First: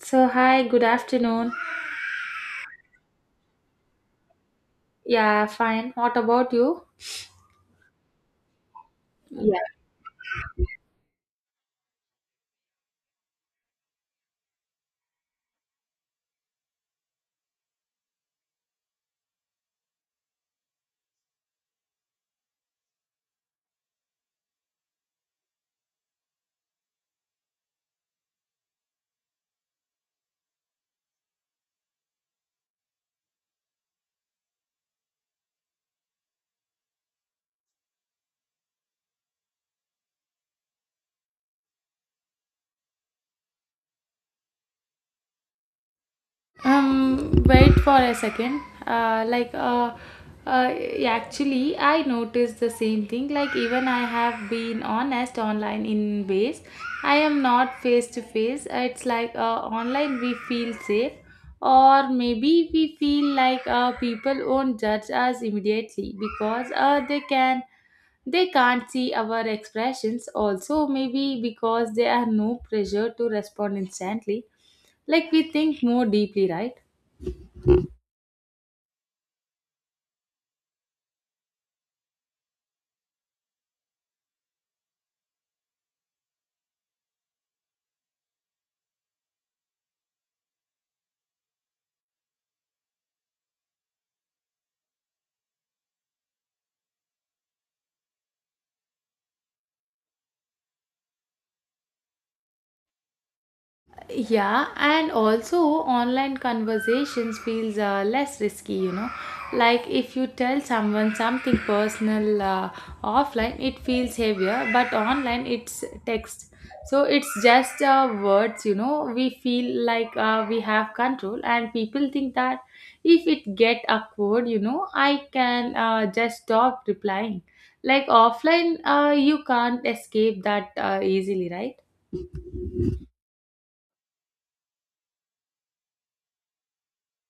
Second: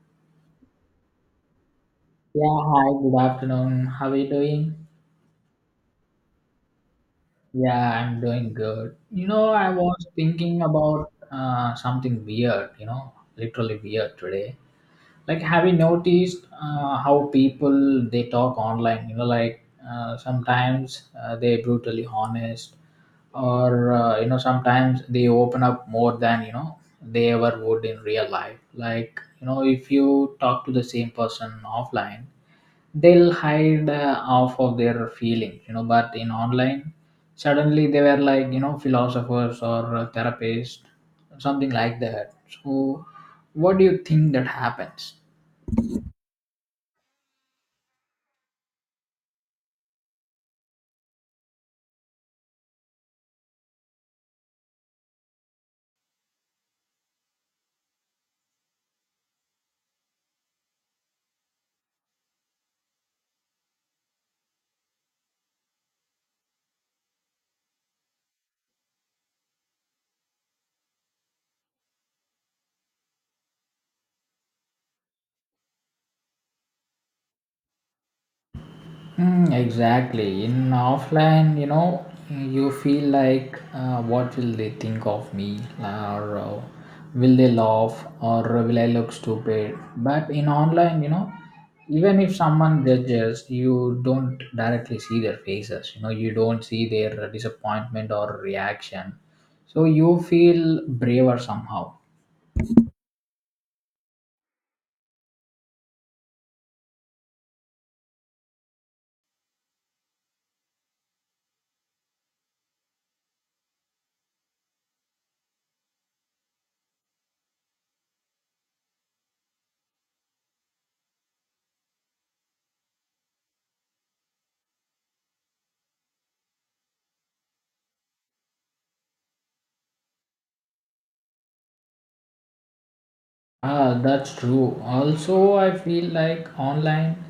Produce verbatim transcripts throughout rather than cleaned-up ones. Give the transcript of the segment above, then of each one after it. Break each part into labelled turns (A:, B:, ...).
A: So, hi, good afternoon.
B: Yeah, hi, good afternoon. How are you doing?
A: Yeah, fine. What about you?
B: Yeah, I'm doing good. You know, I was thinking about uh, something weird, you know, literally weird today. Like, have you noticed uh, how people they talk online? You know, like uh, sometimes uh, they brutally honest, or uh, you know, sometimes they open up more than you know they ever would in real life. Like, you know, if you talk to the same person offline, they'll hide uh, off of their feelings, you know but in online, suddenly they were like you know philosophers or uh, therapists, something like that. So what do you think that happens?
A: Um, wait for a second. Uh, like, uh, uh, actually, I noticed the same thing. Like, even I have been honest online in ways I am not face to face. It's like uh, online we feel safe, or maybe we feel like uh, people won't judge us immediately because uh, they can they can't see our expressions. Also, maybe because there are no pressure to respond instantly, like we think more deeply, right?
B: Mm, exactly. In offline, you know, you feel like, uh, what will they think of me, or uh, will they laugh, or uh, will I look stupid? But in online, you know, even if someone judges, you don't directly see their faces. You know, you don't see their disappointment or reaction. So you feel braver somehow.
A: Yeah, and also online conversations feels uh, less risky, you know. Like if you tell someone something personal, uh, offline, it feels heavier, but online it's text. So it's just uh, words, you know. We feel like uh, we have control, and people think that if it get awkward, you know, I can uh, just stop replying. Like offline, uh, you can't escape that uh, easily, right?
B: Ah, that's true. Also, I feel like online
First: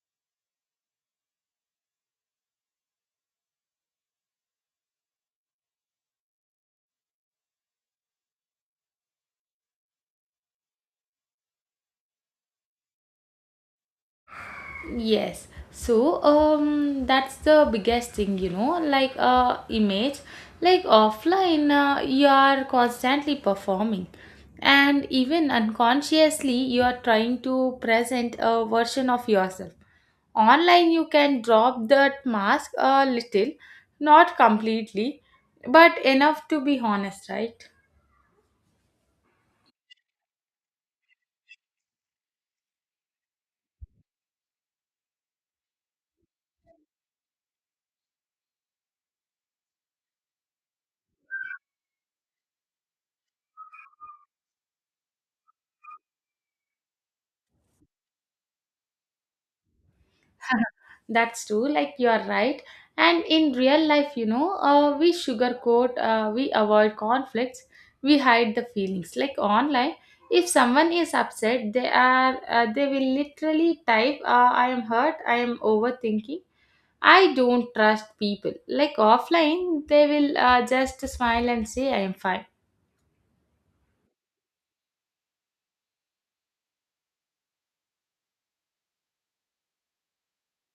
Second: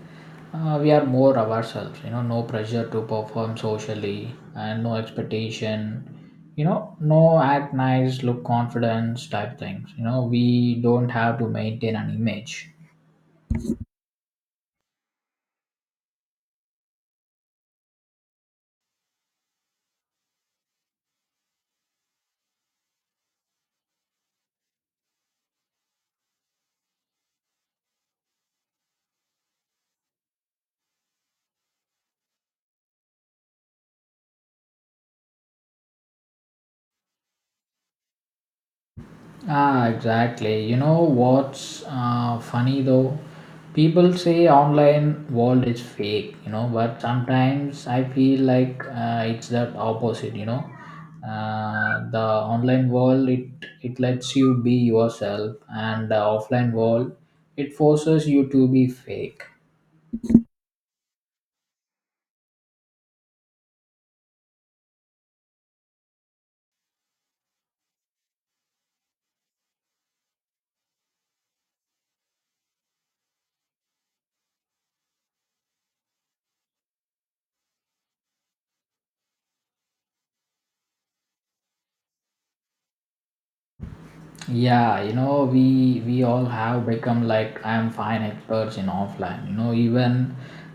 B: uh, we are more ourselves, you know, no pressure to perform socially and no expectation, you know, no act nice, look confidence type things. You know, we don't have to maintain an image.
A: Yes. So, um, that's the biggest thing, you know, like uh, image, like offline, uh, you are constantly performing, and even unconsciously, you are trying to present a version of yourself. Online, you can drop that mask a little, not completely, but enough to be honest, right?
B: Ah, exactly. You know what's uh, funny though? People say online world is fake, you know, but sometimes I feel like uh, it's that opposite. You know. Uh, the online world it it lets you be yourself, and the offline world it forces you to be fake.
A: That's true, like you are right. And in real life, you know, uh, we sugarcoat, uh, we avoid conflicts, we hide the feelings. Like online, if someone is upset, they are uh, they will literally type, uh, "I am hurt," "I am overthinking," "I don't trust people." Like offline, they will uh, just smile and say, "I am fine."
B: Yeah, you know, we we all have become like I am fine experts in offline. You know, even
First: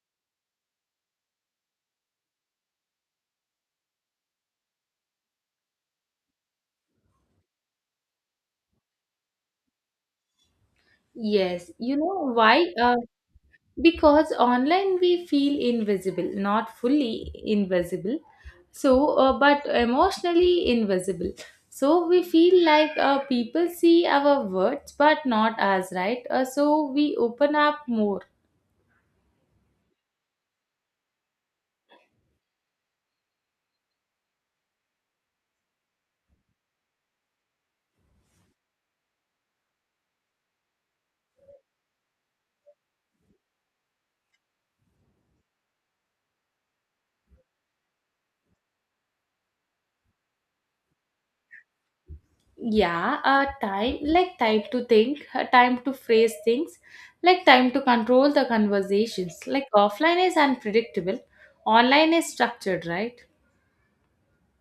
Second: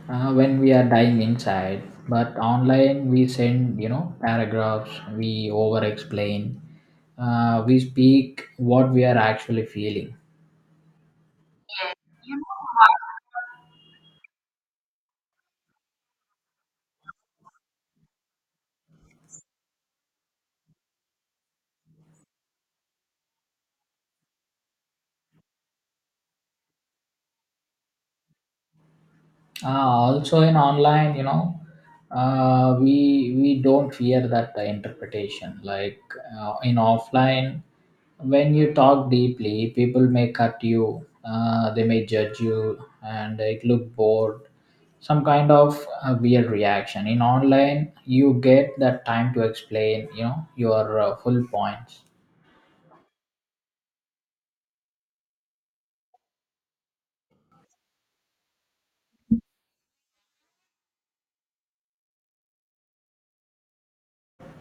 B: uh, when we are dying inside, but online we send you know paragraphs. We over explain. Uh, we speak what we are actually feeling.
A: Yes, you know why? Uh, because online we feel invisible, not fully invisible, so uh, but emotionally invisible, so we feel like uh, people see our words but not us, right uh, So we open up more.
B: uh, also in online, you know uh, we we don't fear that uh, interpretation, like uh, in offline, when you talk deeply, people may cut you, uh, they may judge you, and it look bored, some kind of uh, weird reaction. In online, you get that time to explain you know your uh, full points.
A: Yeah, uh, time, like time to think, uh, time to phrase things, like time to control the conversations, like offline is unpredictable, online is structured, right?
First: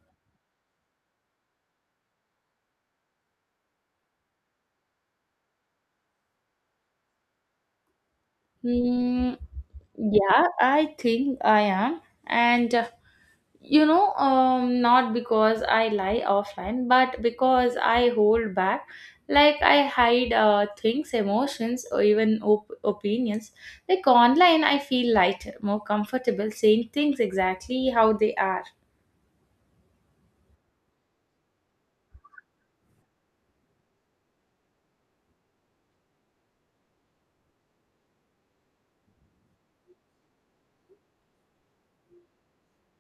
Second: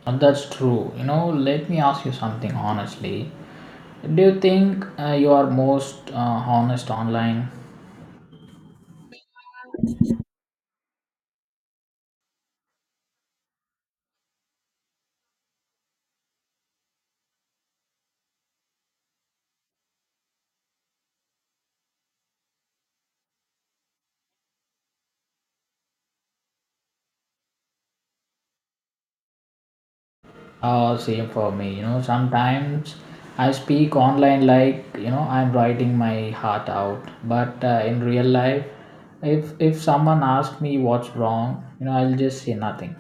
B: And that's true. You know, let me ask you something honestly. Do you think uh, you are most uh, honest online?
A: Hmm. Yeah, I think I am. And uh, you know um not because I lie offline, but because I hold back. Like I hide uh, things, emotions, or even op- opinions. Like online I feel lighter, more comfortable saying things exactly how they are.
B: Uh, same for me. You know, sometimes I speak online like you know I'm writing my heart out, but uh, in real life, if if someone asks me what's wrong, you know I'll just say nothing.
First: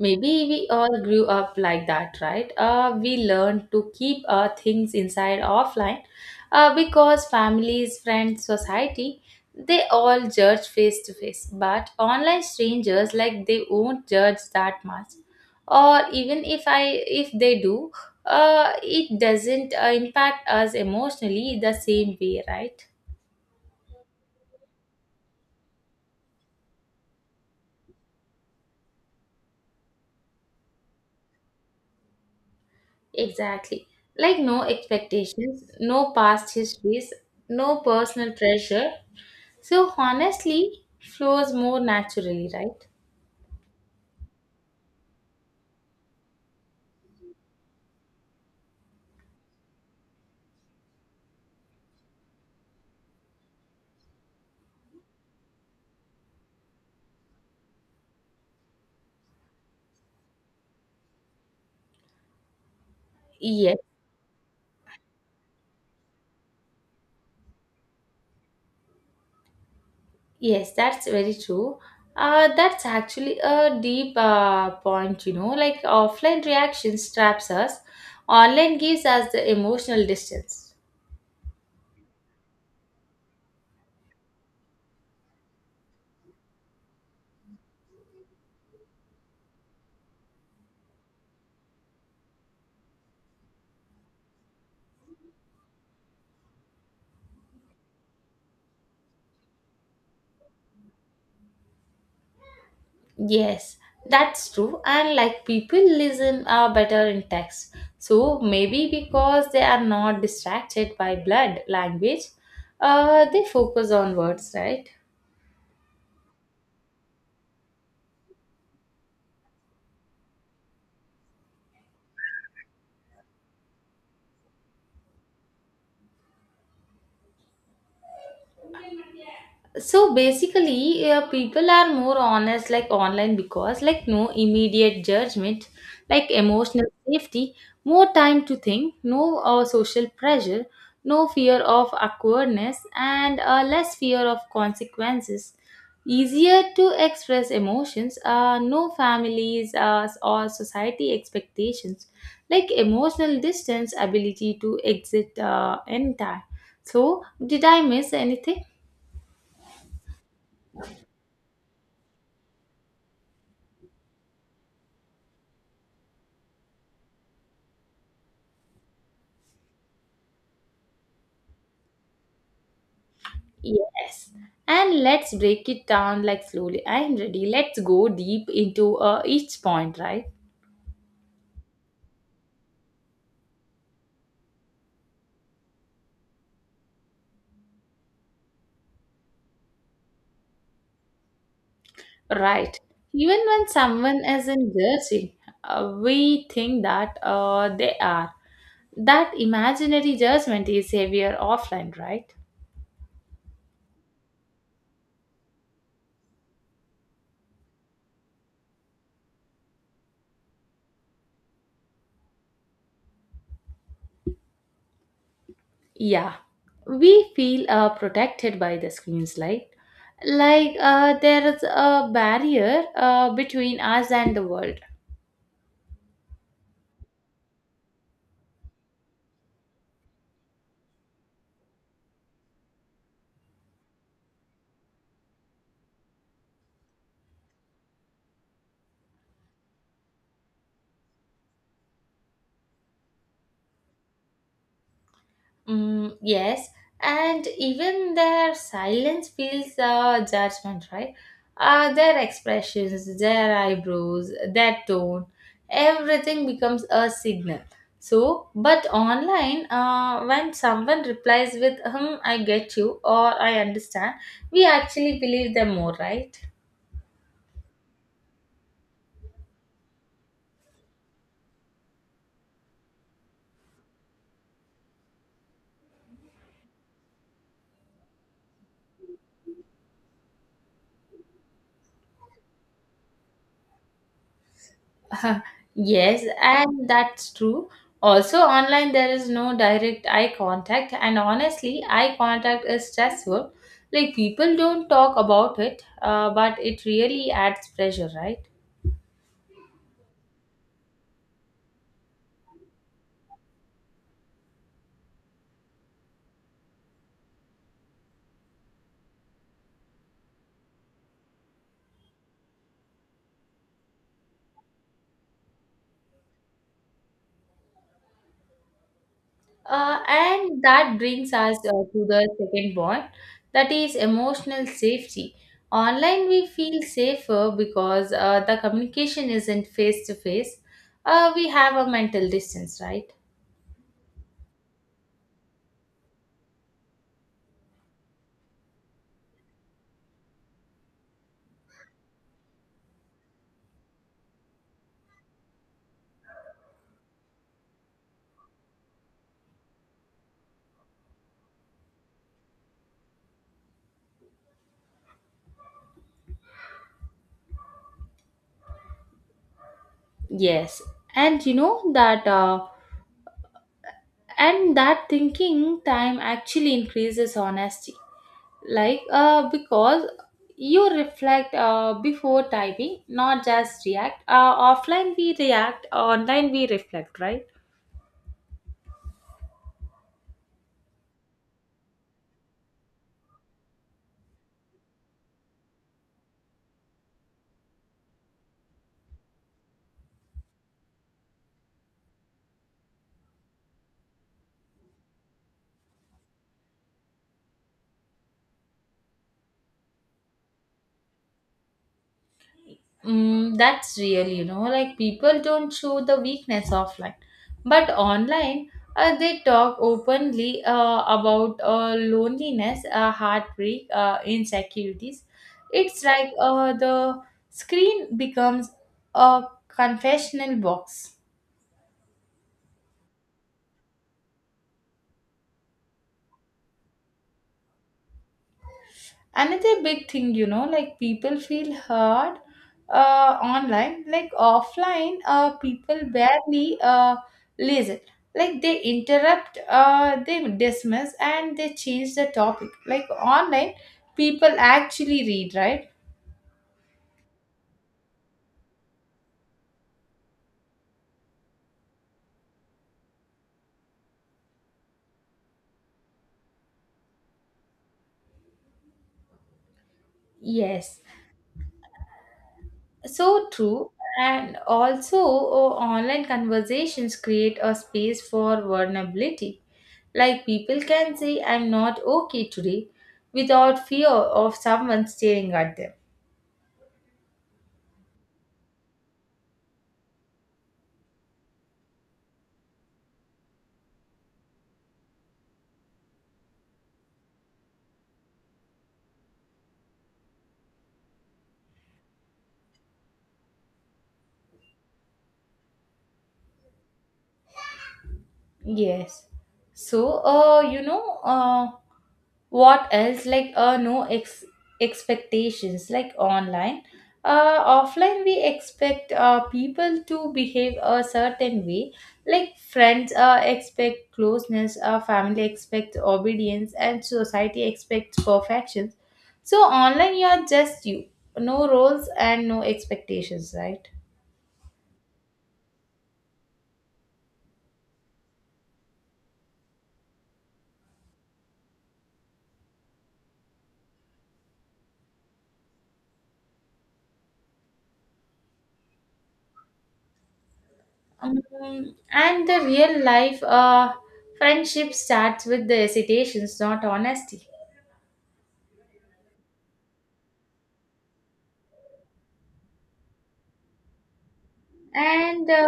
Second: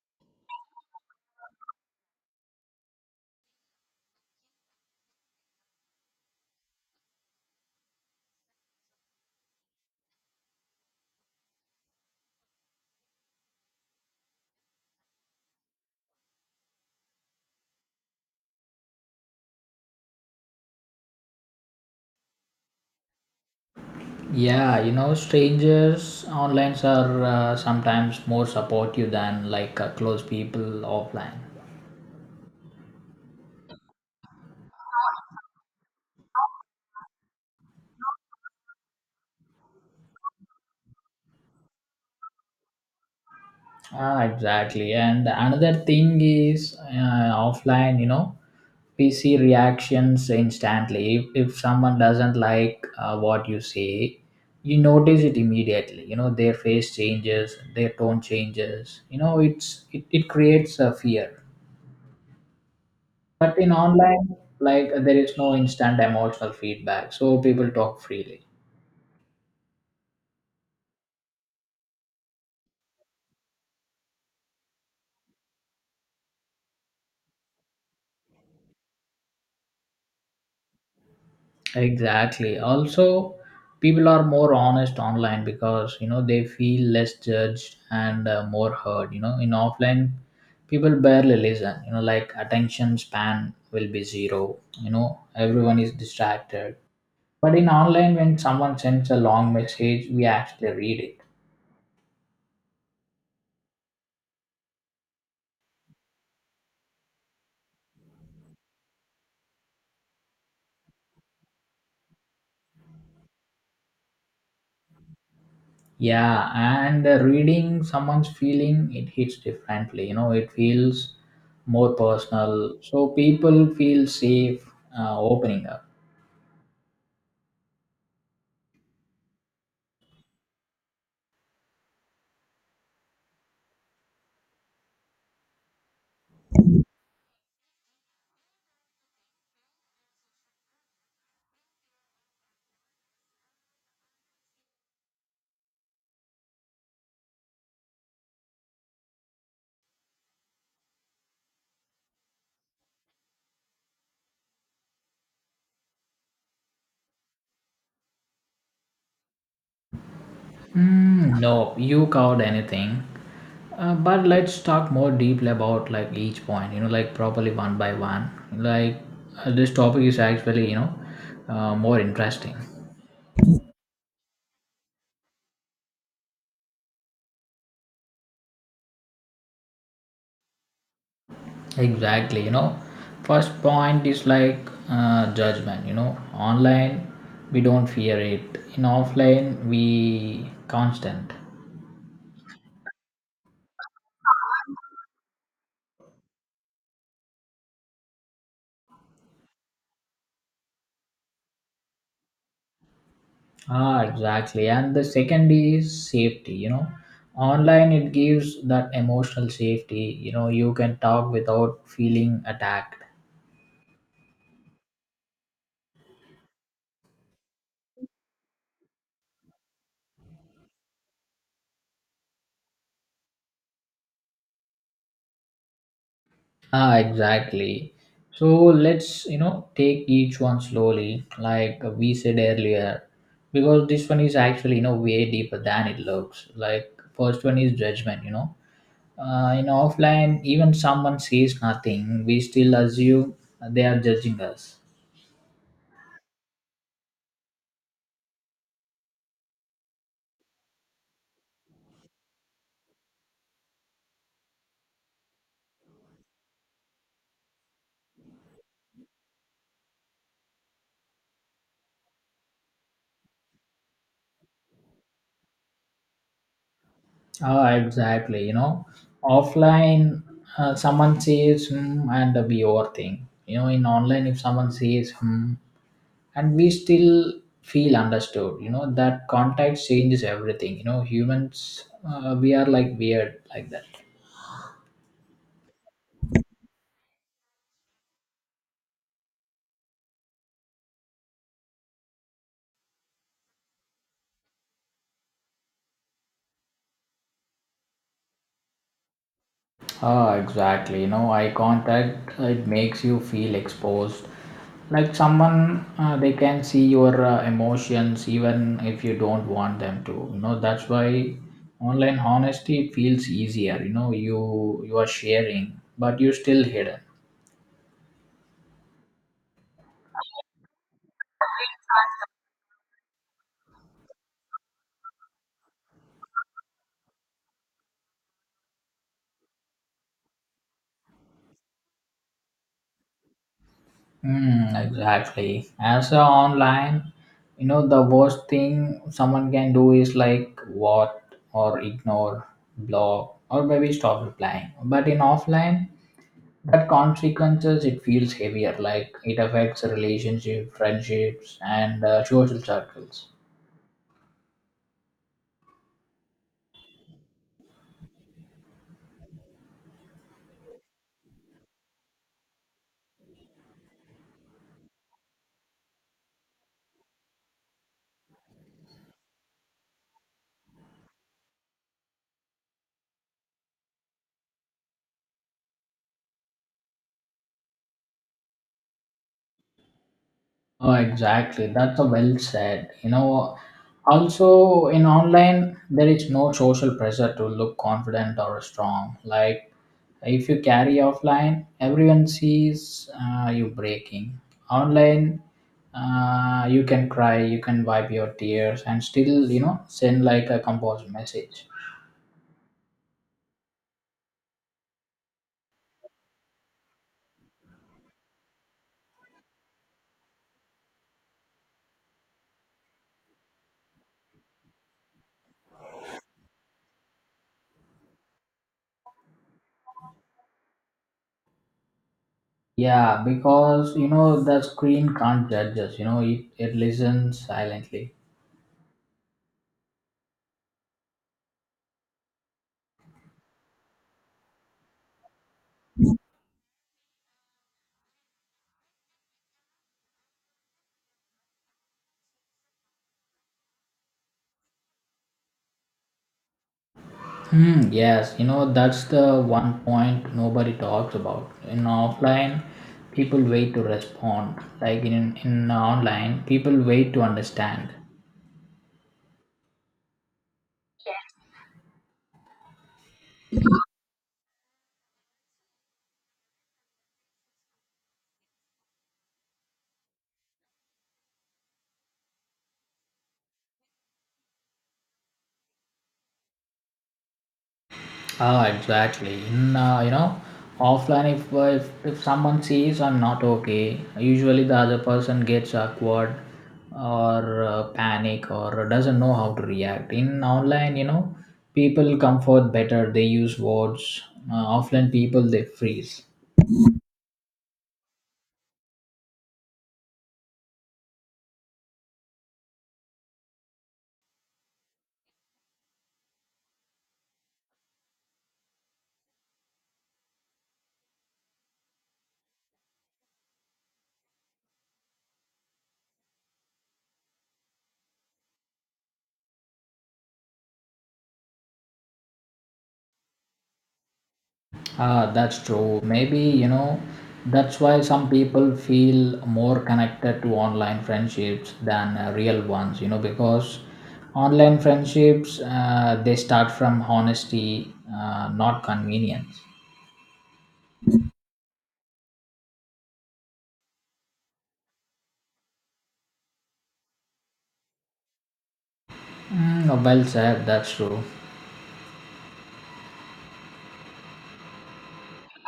A: Maybe we all grew up like that, right? Uh, we learned to keep uh, things inside offline, uh, because families, friends, society, they all judge face to face. But online strangers, like they won't judge that much. Or even if I, if they do, uh, it doesn't uh, impact us emotionally the same way, right?
B: Yeah, you know, strangers online are uh, sometimes more supportive than like uh, close people offline.
A: Exactly. Like no expectations, no past histories, no personal pressure. So honestly, flows more naturally, right?
B: Ah, exactly. And another thing is uh, offline, you know, P C reactions instantly. If, if someone doesn't like uh, what you say, you notice it immediately. You know, their face changes, their tone changes. You know, it's it, it creates a fear. But in
A: Yes,
B: online, like there is no instant emotional feedback, so people talk freely.
A: yes, that's very true. Uh, that's actually a deep uh, point, you know. Like offline reactions traps us, online gives us the emotional distance.
B: Exactly. Also, people are more honest online because you know they feel less judged and uh, more heard. You know, in offline, people barely listen. You know, like attention span will be zero. You know, everyone is distracted. But in online, when someone sends a long message, we actually read it.
A: Yes, that's true. And like people listen uh, better in text. So maybe because they are not distracted by blood language, uh, they focus on words, right?
B: Yeah, and uh, reading someone's feeling, it hits differently. You know, it feels more personal. So people feel safe uh, opening up.
A: So basically, uh, people are more honest like online because, like, no immediate judgment, like emotional safety, more time to think, no uh, social pressure, no fear of awkwardness, and uh, less fear of consequences, easier to express emotions, uh, no families uh, or society expectations, like emotional distance, ability to exit, uh, entire. So did I miss anything?
B: Mm, nope, you covered anything. Uh, but let's talk more deeply about like each point. You know, like properly one by one. Like uh, this topic is actually you know uh, more interesting.
A: Yes. And let's break it down like slowly. I'm ready. Let's go deep into uh, each point, right?
B: Exactly. You know, first point is like uh, judgment. You know, online we don't fear it. In offline we constant.
A: Right. Even when someone isn't judging, uh, we think that uh, they are. That imaginary judgment is heavier offline, right?
B: Ah, exactly. And the second is safety. You know, online it gives that emotional safety. You know, you can talk without feeling attacked.
A: Yeah. We feel uh, protected by the screens, like, like uh, there is a barrier uh, between us and the world.
B: Ah, exactly. So let's, you know, take each one slowly, like we said earlier, because this one is actually, you know, way deeper than it looks. Like, first one is judgment. You know. Uh, in offline, even someone says nothing, we still assume they are judging us.
A: Mm, yes, and even their silence feels uh, judgment, right? Uh, their expressions, their eyebrows, their tone, everything becomes a signal. So, but online, uh, when someone replies with, hmm, I get you or I understand, we actually believe them more, right?
B: Oh, exactly. You know, offline, uh, someone says hmm, and we overthink. You know, in online, if someone says hmm, and we still feel understood. You know, that context changes everything. You know, humans, uh, we are like weird like that.
A: Yes, and that's true. Also, online there is no direct eye contact, and honestly, eye contact is stressful. Like, people don't talk about it, uh, but it really adds pressure, right?
B: Ah, exactly. You know, eye contact it makes you feel exposed. Like someone, uh, they can see your uh, emotions even if you don't want them to. You know, that's why online honesty feels easier. You know, you you are sharing, but you're still hidden.
A: Uh, and that brings us uh, to the second point, that is emotional safety. Online, we feel safer because uh, the communication isn't face to face. Uh, We have a mental distance, right?
B: Mm, exactly. As a online, you know, the worst thing someone can do is like what or ignore, block, or maybe stop replying. But in offline, that consequences it feels heavier, like it affects relationship, friendships, and uh, social circles.
A: Yes. And you know that. Uh, and that thinking time actually increases honesty, like uh, because you reflect uh, before typing, not just react, uh, offline we react, online we reflect, right?
B: Oh, exactly. That's a well said. You know, also in online there is no social pressure to look confident or strong. Like if you carry offline, everyone sees uh, you breaking. Online, uh, you can cry, you can wipe your tears, and still you know send like a composed message.
A: Mm, that's real, you know, like people don't show the weakness offline, but online, uh, they talk openly uh, about uh, loneliness, uh, heartbreak, uh, insecurities. It's like uh, the screen becomes a confessional box.
B: Yeah, because you know the screen can't judge us. You know it it listens silently.
A: Another big thing, you know like people feel hurt uh, online. Like offline, uh, people barely uh, listen, like they interrupt, uh, they dismiss and they change the topic, like online people actually read, right?
B: Hmm. Yes. You know that's the one point nobody talks about. In offline, people wait to respond. Like in in online, people wait to understand.
A: Yes. So true. And also, oh, online conversations create a space for vulnerability. Like people can say, I'm not okay today, without fear of someone staring at them.
B: Ah, exactly. In uh, you know, offline, if, uh, if if someone sees I'm not okay, usually the other person gets awkward, or uh, panic, or doesn't know how to react. In online, you know, people comfort better. They use words. Uh, offline people they freeze.
A: Yes. So, uh, you know, uh, what else? Like, uh, no ex- expectations, like online. Uh, offline, we expect uh, people to behave a certain way. Like, friends uh, expect closeness, uh, family expects obedience, and society expects perfection. So, online, you are just you. No roles and no expectations, right?
B: Ah, that's true. Maybe, you know, that's why some people feel more connected to online friendships than uh, real ones, you know, because online friendships, uh, they start from honesty, uh, not convenience.
A: Um, and the real life uh, friendship starts with the hesitations, not honesty.
B: Mm, well said, that's true.
A: And uh,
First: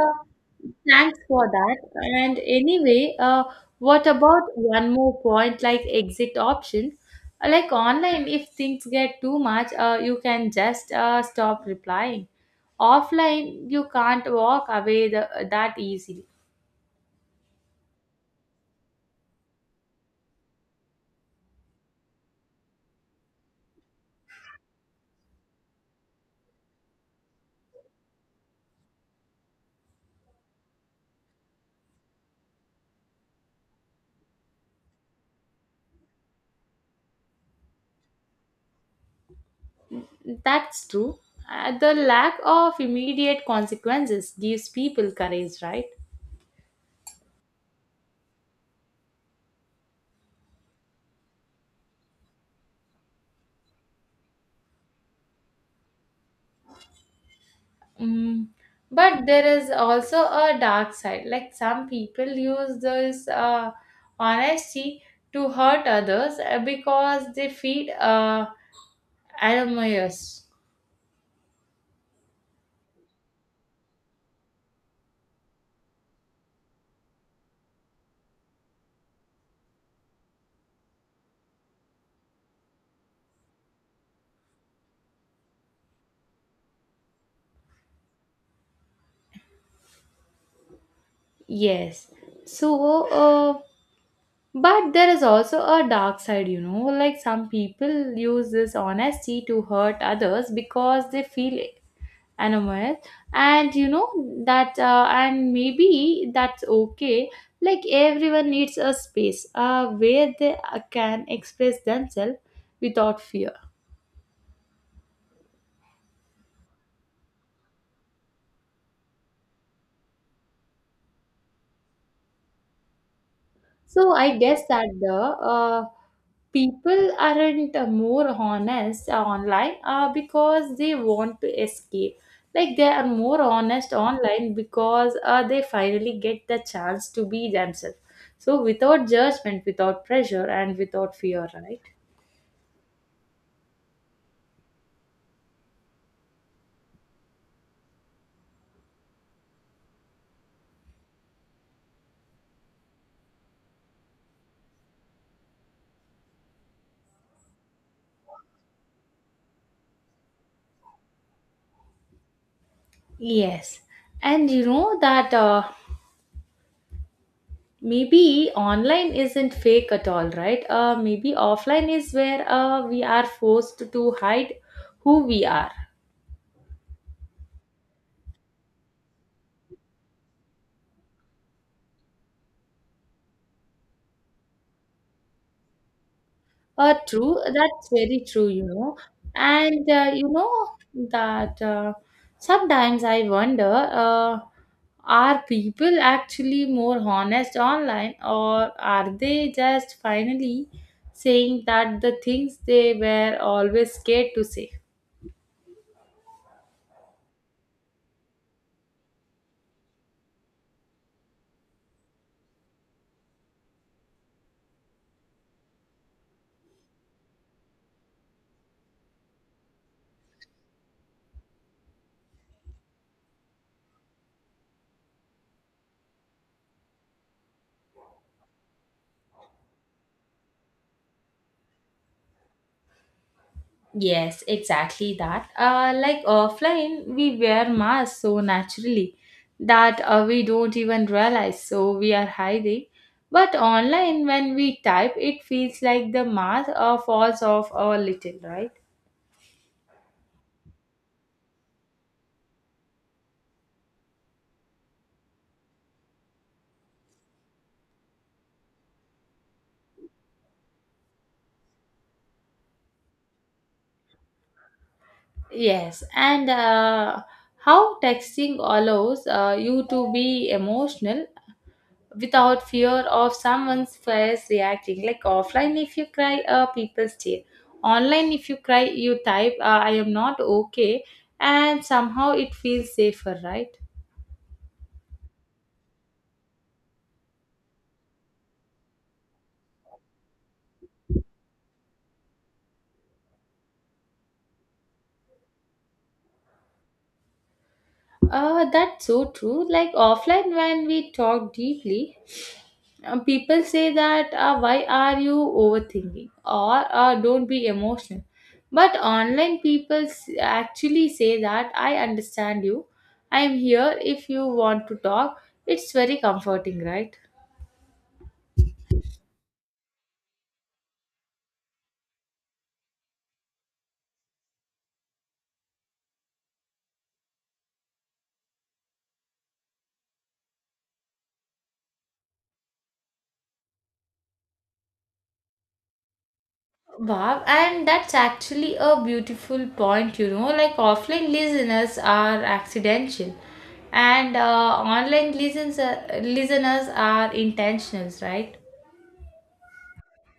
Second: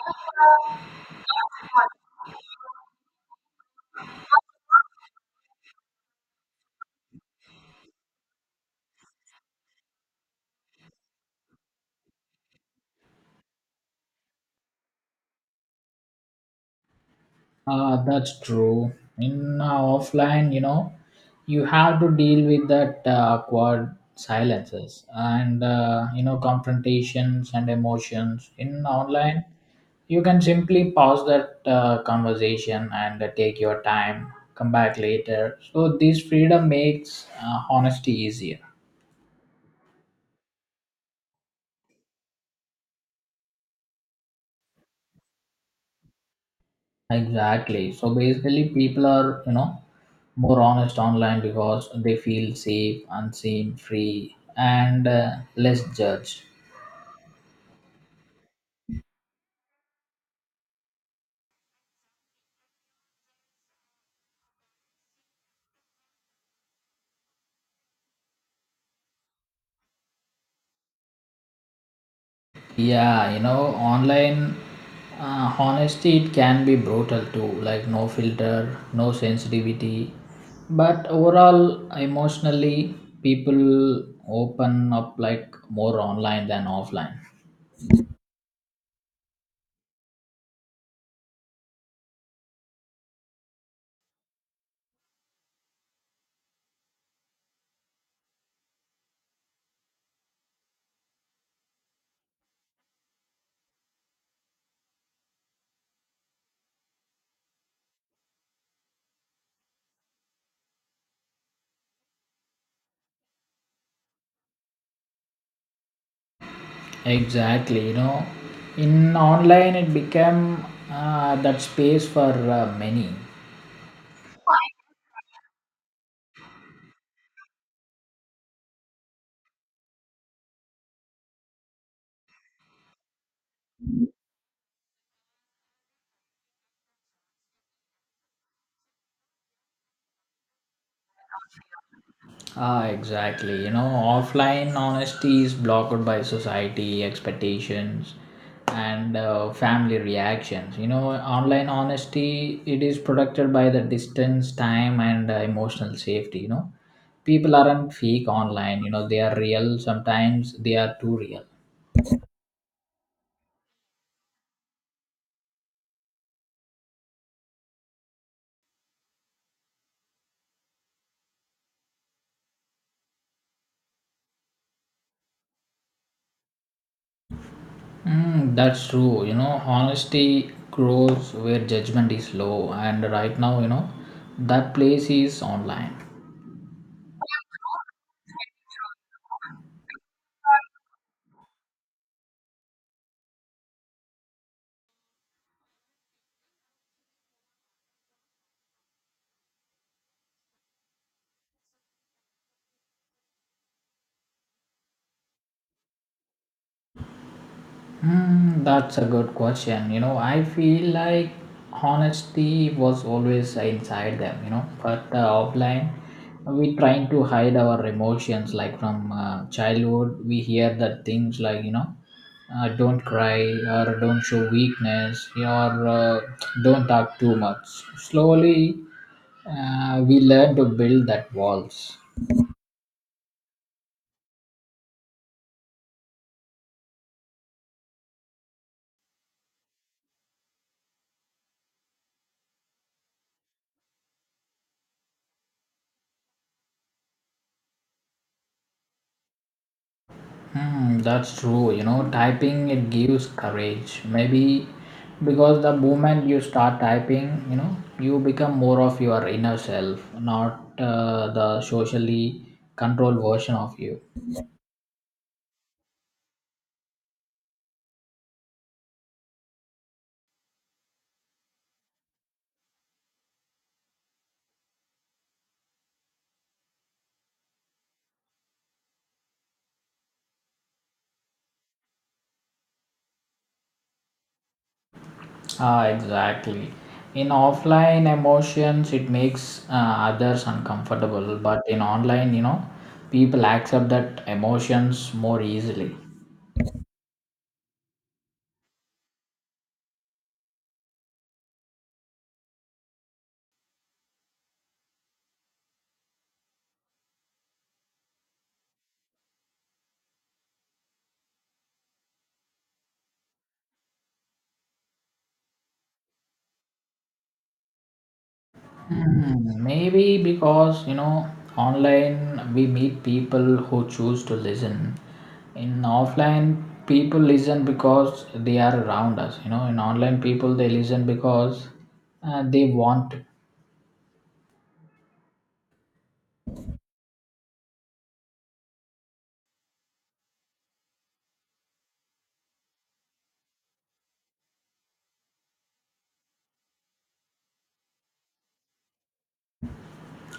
A: thanks for that. And anyway, uh, what about one more point, like exit option? Uh, Like online, if things get too much, uh, you can just uh, stop replying. Offline, you can't walk away the, that easily.
B: Ah, that's true. In uh, offline, you know, you have to deal with that uh, awkward silences and uh, you know confrontations and emotions. In online, you can simply pause that uh, conversation and uh, take your time, come back later. So this freedom makes uh, honesty easier.
A: That's true. Uh, the lack of immediate consequences gives people courage, right?
B: Exactly. So basically, people are, you know, more honest online because they feel safe, unseen, free, and uh, less judged.
A: Mm, but there is also a dark side. Like some people use this uh, honesty to hurt others, uh, because they feed uh, animals.
B: Yeah, you know, online uh, honesty it can be brutal too, like no filter, no sensitivity. But overall, emotionally, people open up like more online than offline.
A: Yes. So, uh, but there is also a dark side, you know. Like some people use this honesty to hurt others because they feel Anamith. And you know that, uh, and maybe that's okay. Like everyone needs a space uh, where they uh, can express themselves without fear.
B: Exactly, you know, in online it became uh, that space for uh, many.
A: So I guess that the uh, people aren't uh, more honest uh, online, uh, because they want to escape. Like they are more honest online because uh, they finally get the chance to be themselves. So without judgment, without pressure, and without fear, right?
B: Ah, exactly. You know, offline honesty is blocked by society expectations and uh, family reactions. You know, online honesty it is protected by the distance, time, and uh, emotional safety. You know, people aren't fake online. You know, they are real. Sometimes they are too real.
A: Yes. And you know that, uh, maybe online isn't fake at all, right? Uh, maybe offline is where uh, we are forced to hide who we are.
B: Mm, that's true. You know, honesty grows where judgment is low, and right now, you know, that place is online.
A: Uh, true. That's very true, you know. And uh, you know that, uh, sometimes I wonder, uh, are people actually more honest online, or are they just finally saying that the things they were always scared to say?
B: Hmm, that's a good question. You know, I feel like honesty was always inside them, you know, but uh, offline, we trying to hide our emotions. Like from uh, childhood, we hear that things like, you know, uh, don't cry or don't show weakness or uh, don't talk too much. Slowly, uh, we learn to build that walls.
A: Yes, exactly that. Uh, like offline, we wear masks so naturally that uh, we don't even realize so we are hiding. But online, when we type, it feels like the mask uh, falls off a little, right?
B: Hmm, that's true. You know, typing it gives courage. Maybe because the moment you start typing, you know, you become more of your inner self, not uh, the socially controlled version of you.
A: Yes, and uh, how texting allows uh, you to be emotional without fear of someone's face reacting. Like offline, if you cry, uh, people stare. Online, if you cry, you type, uh, I am not okay, and somehow it feels safer, right?
B: Ah, exactly. In offline emotions, it makes uh, others uncomfortable, but in online, you know, people accept that emotions more easily.
A: Uh, that's so true. Like offline, when we talk deeply, uh, people say that, uh, why are you overthinking, or uh, don't be emotional. But online, people s- actually say that I understand you. I am here if you want to talk. It's very comforting, right?
B: Mhm. Maybe because you know online we meet people who choose to listen. In offline, people listen because they are around us. You know, in online, people they listen because uh, they want to.
A: Wow, and that's actually a beautiful point, you know. Like offline listeners are accidental, and uh, online listeners listeners are intentional, right?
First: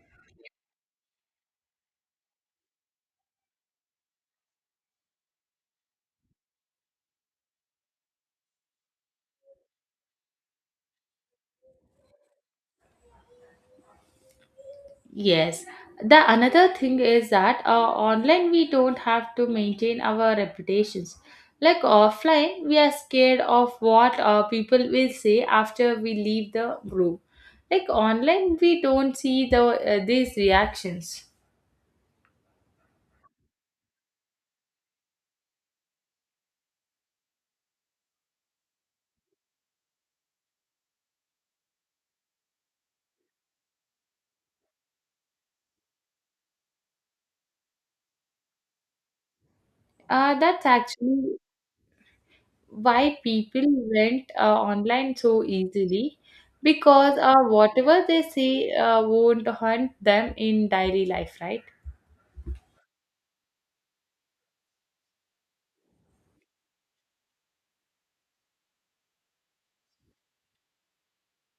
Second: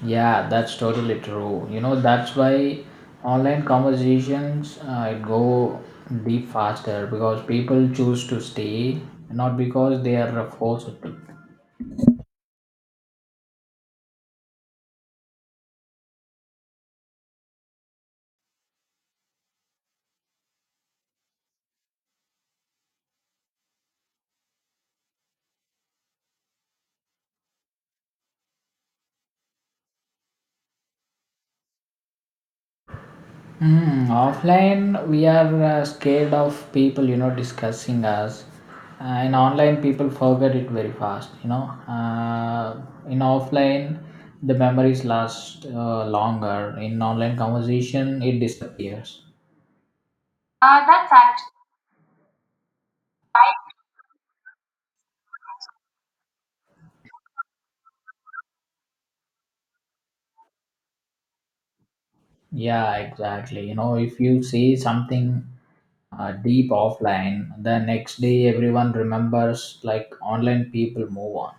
B: Yeah, that's totally true. You know, that's why online conversations uh, go deep faster because people choose to stay, not because they are forced to.
A: Yes. The another thing is that uh, online we don't have to maintain our reputations. Like offline, we are scared of what uh, people will say after we leave the group. Like online, we don't see the uh, these reactions.
B: Mm, offline, we are uh, scared of people, you know, discussing us. Uh, in online, people forget it very fast. You know. Uh, in offline, the memories last uh, longer. In online conversation, it disappears.
A: Uh, that's actually why people went uh, online so easily, because uh, whatever they see uh, won't haunt them in daily life, right?
B: Yeah, exactly. You know, if you say something uh, deep offline, the next day everyone remembers, like online people move on.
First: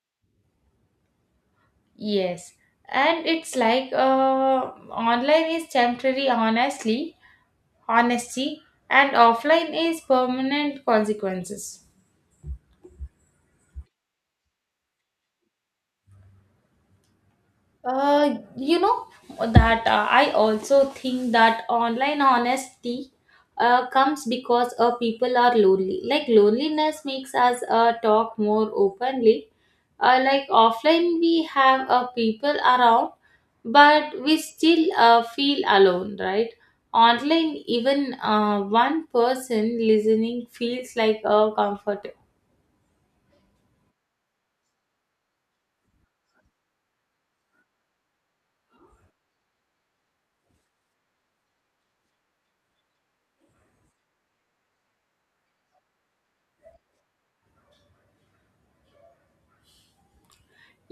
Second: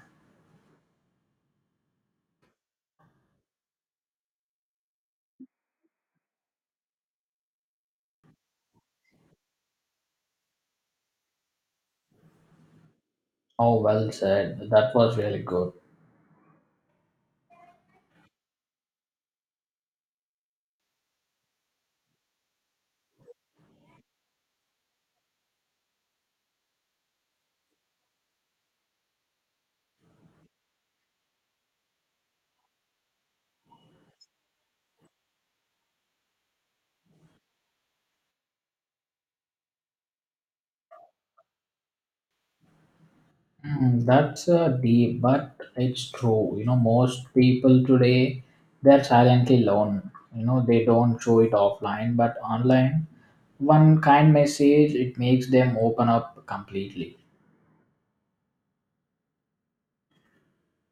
A: Yes. And it's like uh, online is temporary honestly honesty, and offline is permanent consequences.
B: Oh, well said. That was really good.
A: Uh, you know that uh, I also think that online honesty uh, comes because uh, people are lonely. Like loneliness makes us uh, talk more openly. Uh, like offline, we have uh, people around, but we still uh, feel alone, right? Online, even uh, one person listening feels like a comfort.
B: Mm, that's uh, deep, but it's true. You know, most people today they're silently alone. You know, they don't show it offline, but online, one kind message it makes them open up completely.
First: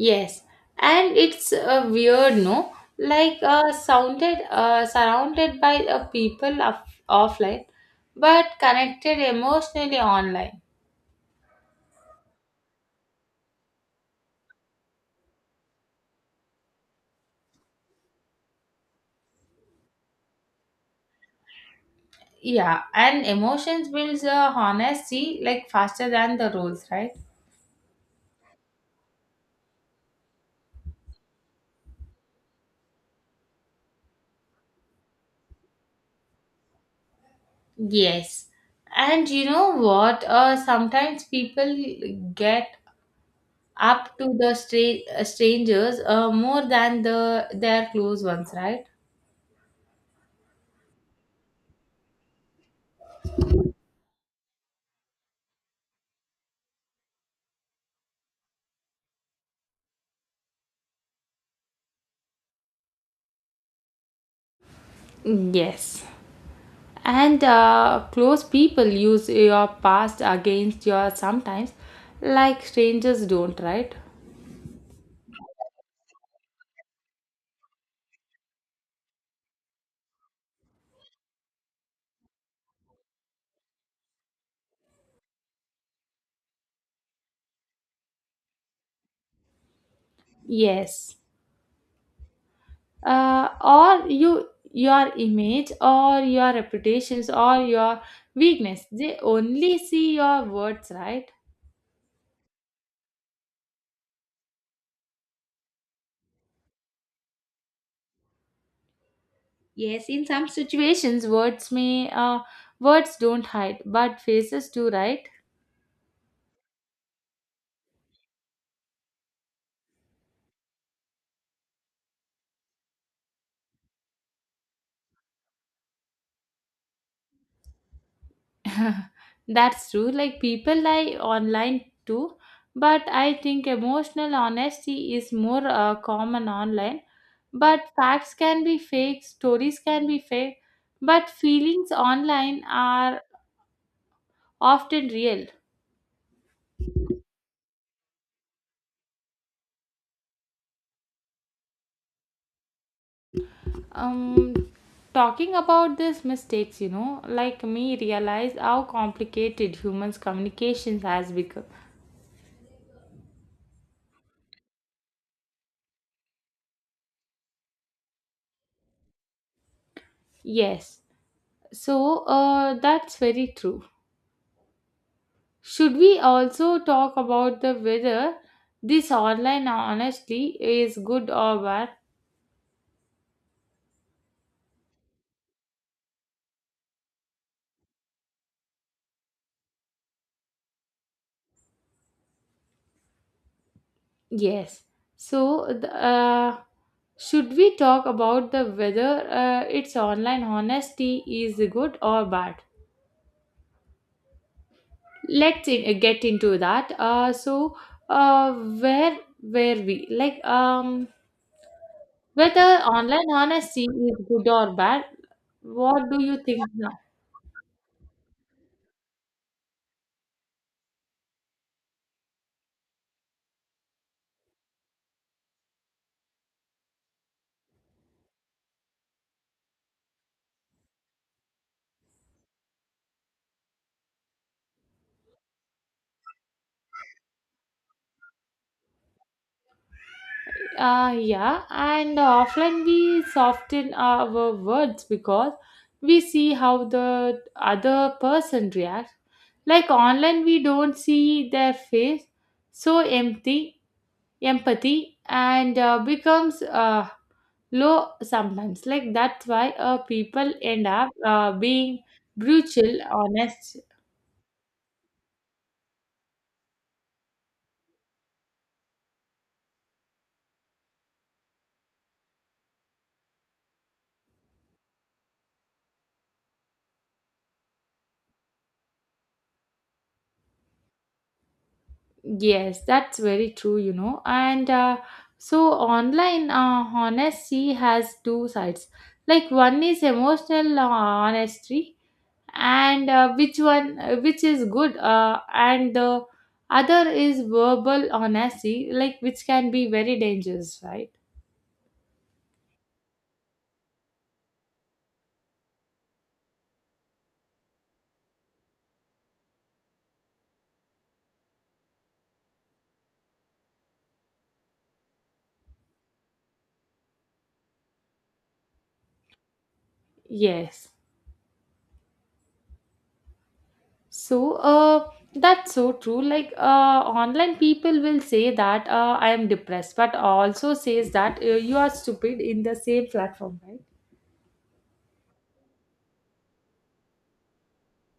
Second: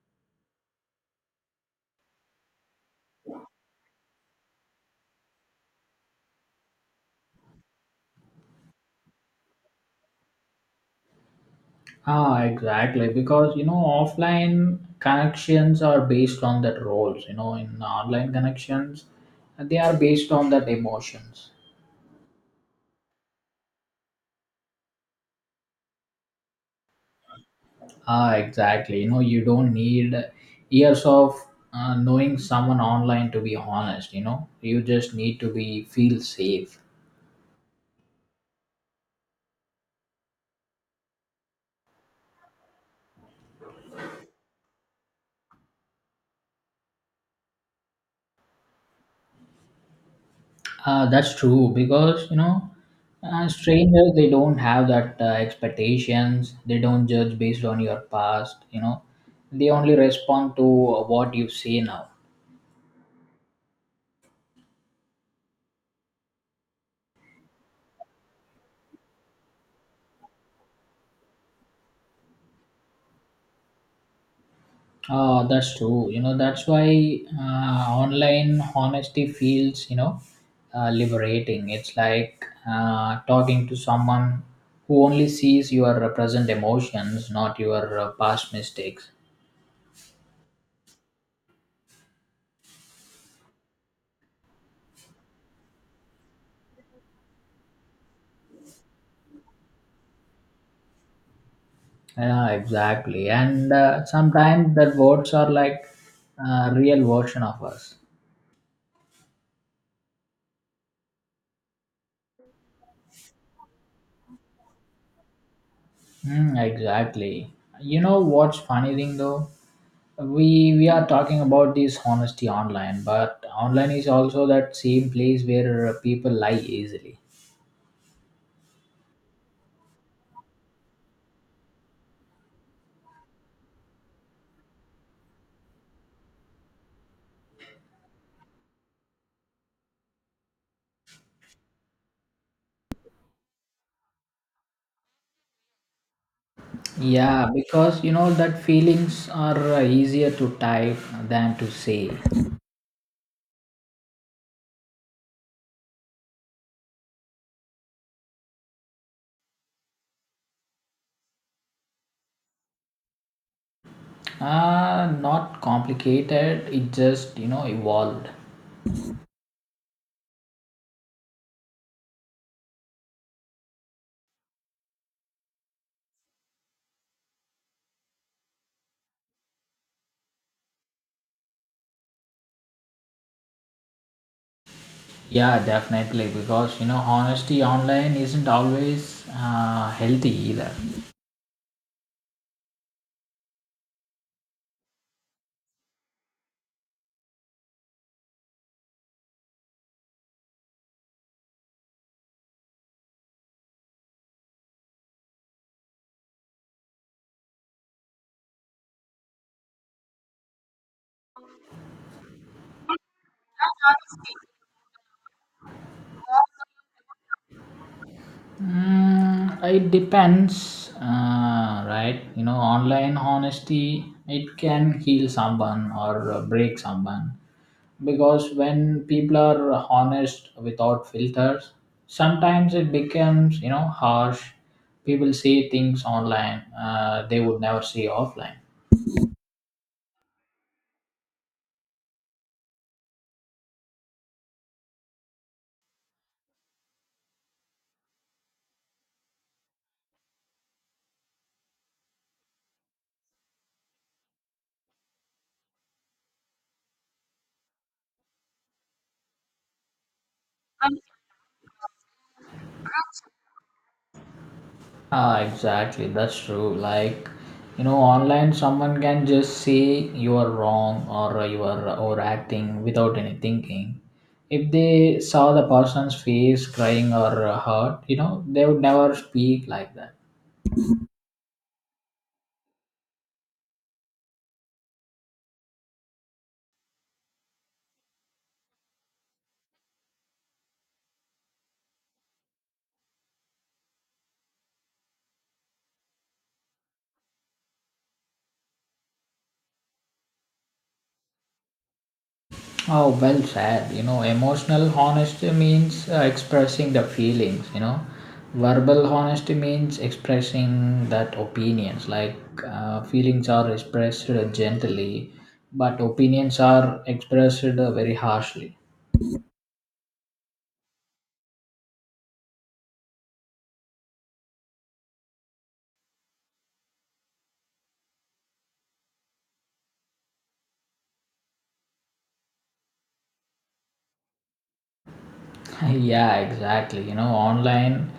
A: Yes, and it's uh, weird, no? Like uh, sounded uh, surrounded by uh, people of offline, but connected emotionally online.
B: Ah, exactly. Because you know, offline connections are based on that roles. You know, in online connections, they are based on that emotions.
A: Yeah, and emotions builds uh, honesty like faster than the rules, right?
B: Ah, exactly. You know, you don't need years of uh, knowing someone online to be honest. You know, you just need to be feel safe.
A: Yes. And you know what? Uh, sometimes people get up to the stra- uh, strangers, uh, more than the their close ones, right?
B: Uh, that's true because you know, uh, strangers they don't have that uh, expectations. They don't judge based on your past. You know, they only respond to what you say now.
A: Yes. And uh, close people use your past against your sometimes, like strangers don't, right?
B: Uh, that's true. You know, that's why uh, online honesty feels, you know, uh, liberating. It's like uh, talking to someone who only sees your uh, present emotions, not your uh, past mistakes.
A: Yes. Uh, or you your image, or your reputations, or your weakness. They only see your words, right?
B: Yeah, exactly. And uh, sometimes the words are like a real version of us.
A: Yes, in some situations, words may uh, words don't hide, but faces do, right?
B: Hmm, exactly. You know what's funny thing though? We we are talking about this honesty online, but online is also that same place where uh, people lie easily.
A: That's true. Like people lie online too, but I think emotional honesty is more uh, common online. But facts can be fake, stories can be fake, but feelings online are often real.
B: Yeah, because you know that feelings are uh, easier to type than to say.
A: Um, Talking about these mistakes, you know, like me realize how complicated humans' communications has become.
B: Uh, not complicated, it just you know evolved.
A: Yes, so uh, that's very true. Should we also talk about the whether this online honestly is good or bad?
B: Yeah, definitely, because you know honesty online isn't always uh, healthy either.
A: Yes. So, the, uh, should we talk about the whether uh, its online honesty is good or bad? Let's in, get into that. Uh, so, uh, where were we? Like, um, whether online honesty is good or bad? What do you think?
B: Mm, it depends, uh, right? You know, online honesty it can heal someone or uh, break someone because when people are honest without filters, sometimes it becomes you know harsh. People say things online uh, they would never say offline.
A: Uh, yeah, and uh, often we soften our words because we see how the other person reacts. Like online, we don't see their face, so empty empathy and uh, becomes uh, low sometimes. Like that's why uh, people end up uh, being brutal, honest.
B: Ah, exactly. That's true. Like, you know, online someone can just say you are wrong or you are overacting without any thinking. If they saw the person's face crying or hurt, you know, they would never speak like that.
A: Yes, that's very true, you know. And uh, so online uh, honesty has two sides. Like one is emotional uh, honesty, and uh, which one, uh, which is good, uh, and the other is verbal honesty, like which can be very dangerous, right?
B: Oh, well said. You know, emotional honesty means uh, expressing the feelings. You know. Verbal honesty means expressing that opinions, like uh, feelings are expressed gently, but opinions are expressed uh, very harshly.
A: Yes. So, uh, that's so true. Like, uh, online people will say that uh, I am depressed, but also says that uh, you are stupid in the same platform, right?
B: Yeah, exactly. You know, online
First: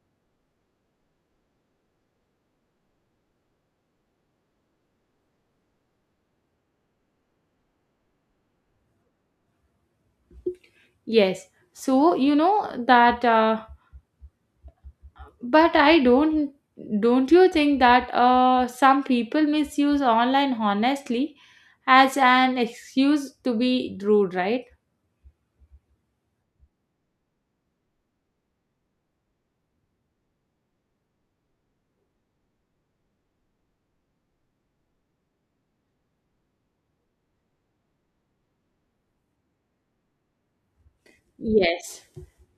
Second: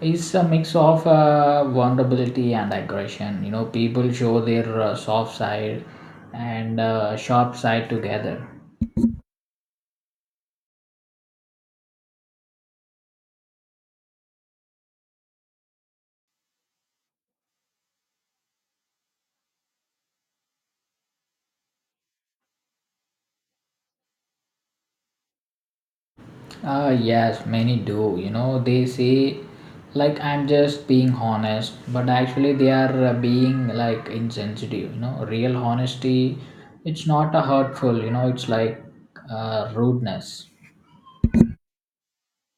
B: is a mix of uh, vulnerability and aggression. You know, people show their uh, soft side and uh, sharp side together.
A: Yes. So, you know that, uh, but I don't, don't you think that uh, some people misuse online honestly as an excuse to be rude, right?
B: Ah, yes, many do. You know, they say, like, I'm just being honest, but actually, they are uh, being like insensitive. You know, real honesty, it's not a hurtful, you know, it's like uh, rudeness.
A: Yes.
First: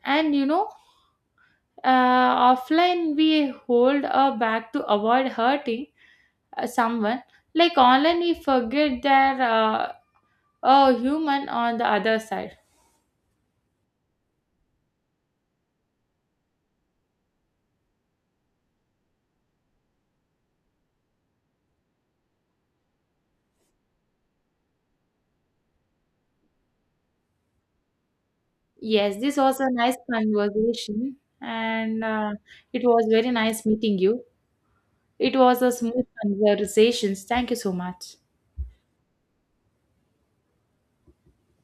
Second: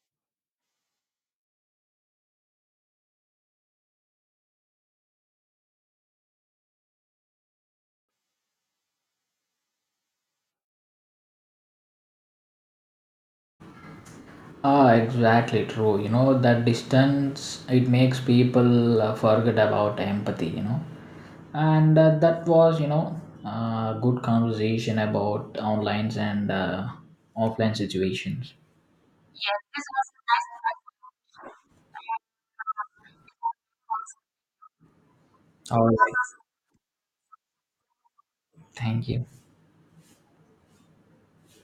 A: And you know, uh, offline we hold uh, back to avoid hurting uh, someone, like online we forget there uh, a human on the other side.
B: Ah, exactly true. You know, that distance, it makes people uh, forget about empathy. You know. And uh, that was, you know, uh, good conversation about online and uh, offline situations.
A: Yes, this was a nice conversation, and uh, it was very nice meeting you. It was a
B: All
A: smooth
B: right.
A: conversation. Thank you so much.
B: Thank you.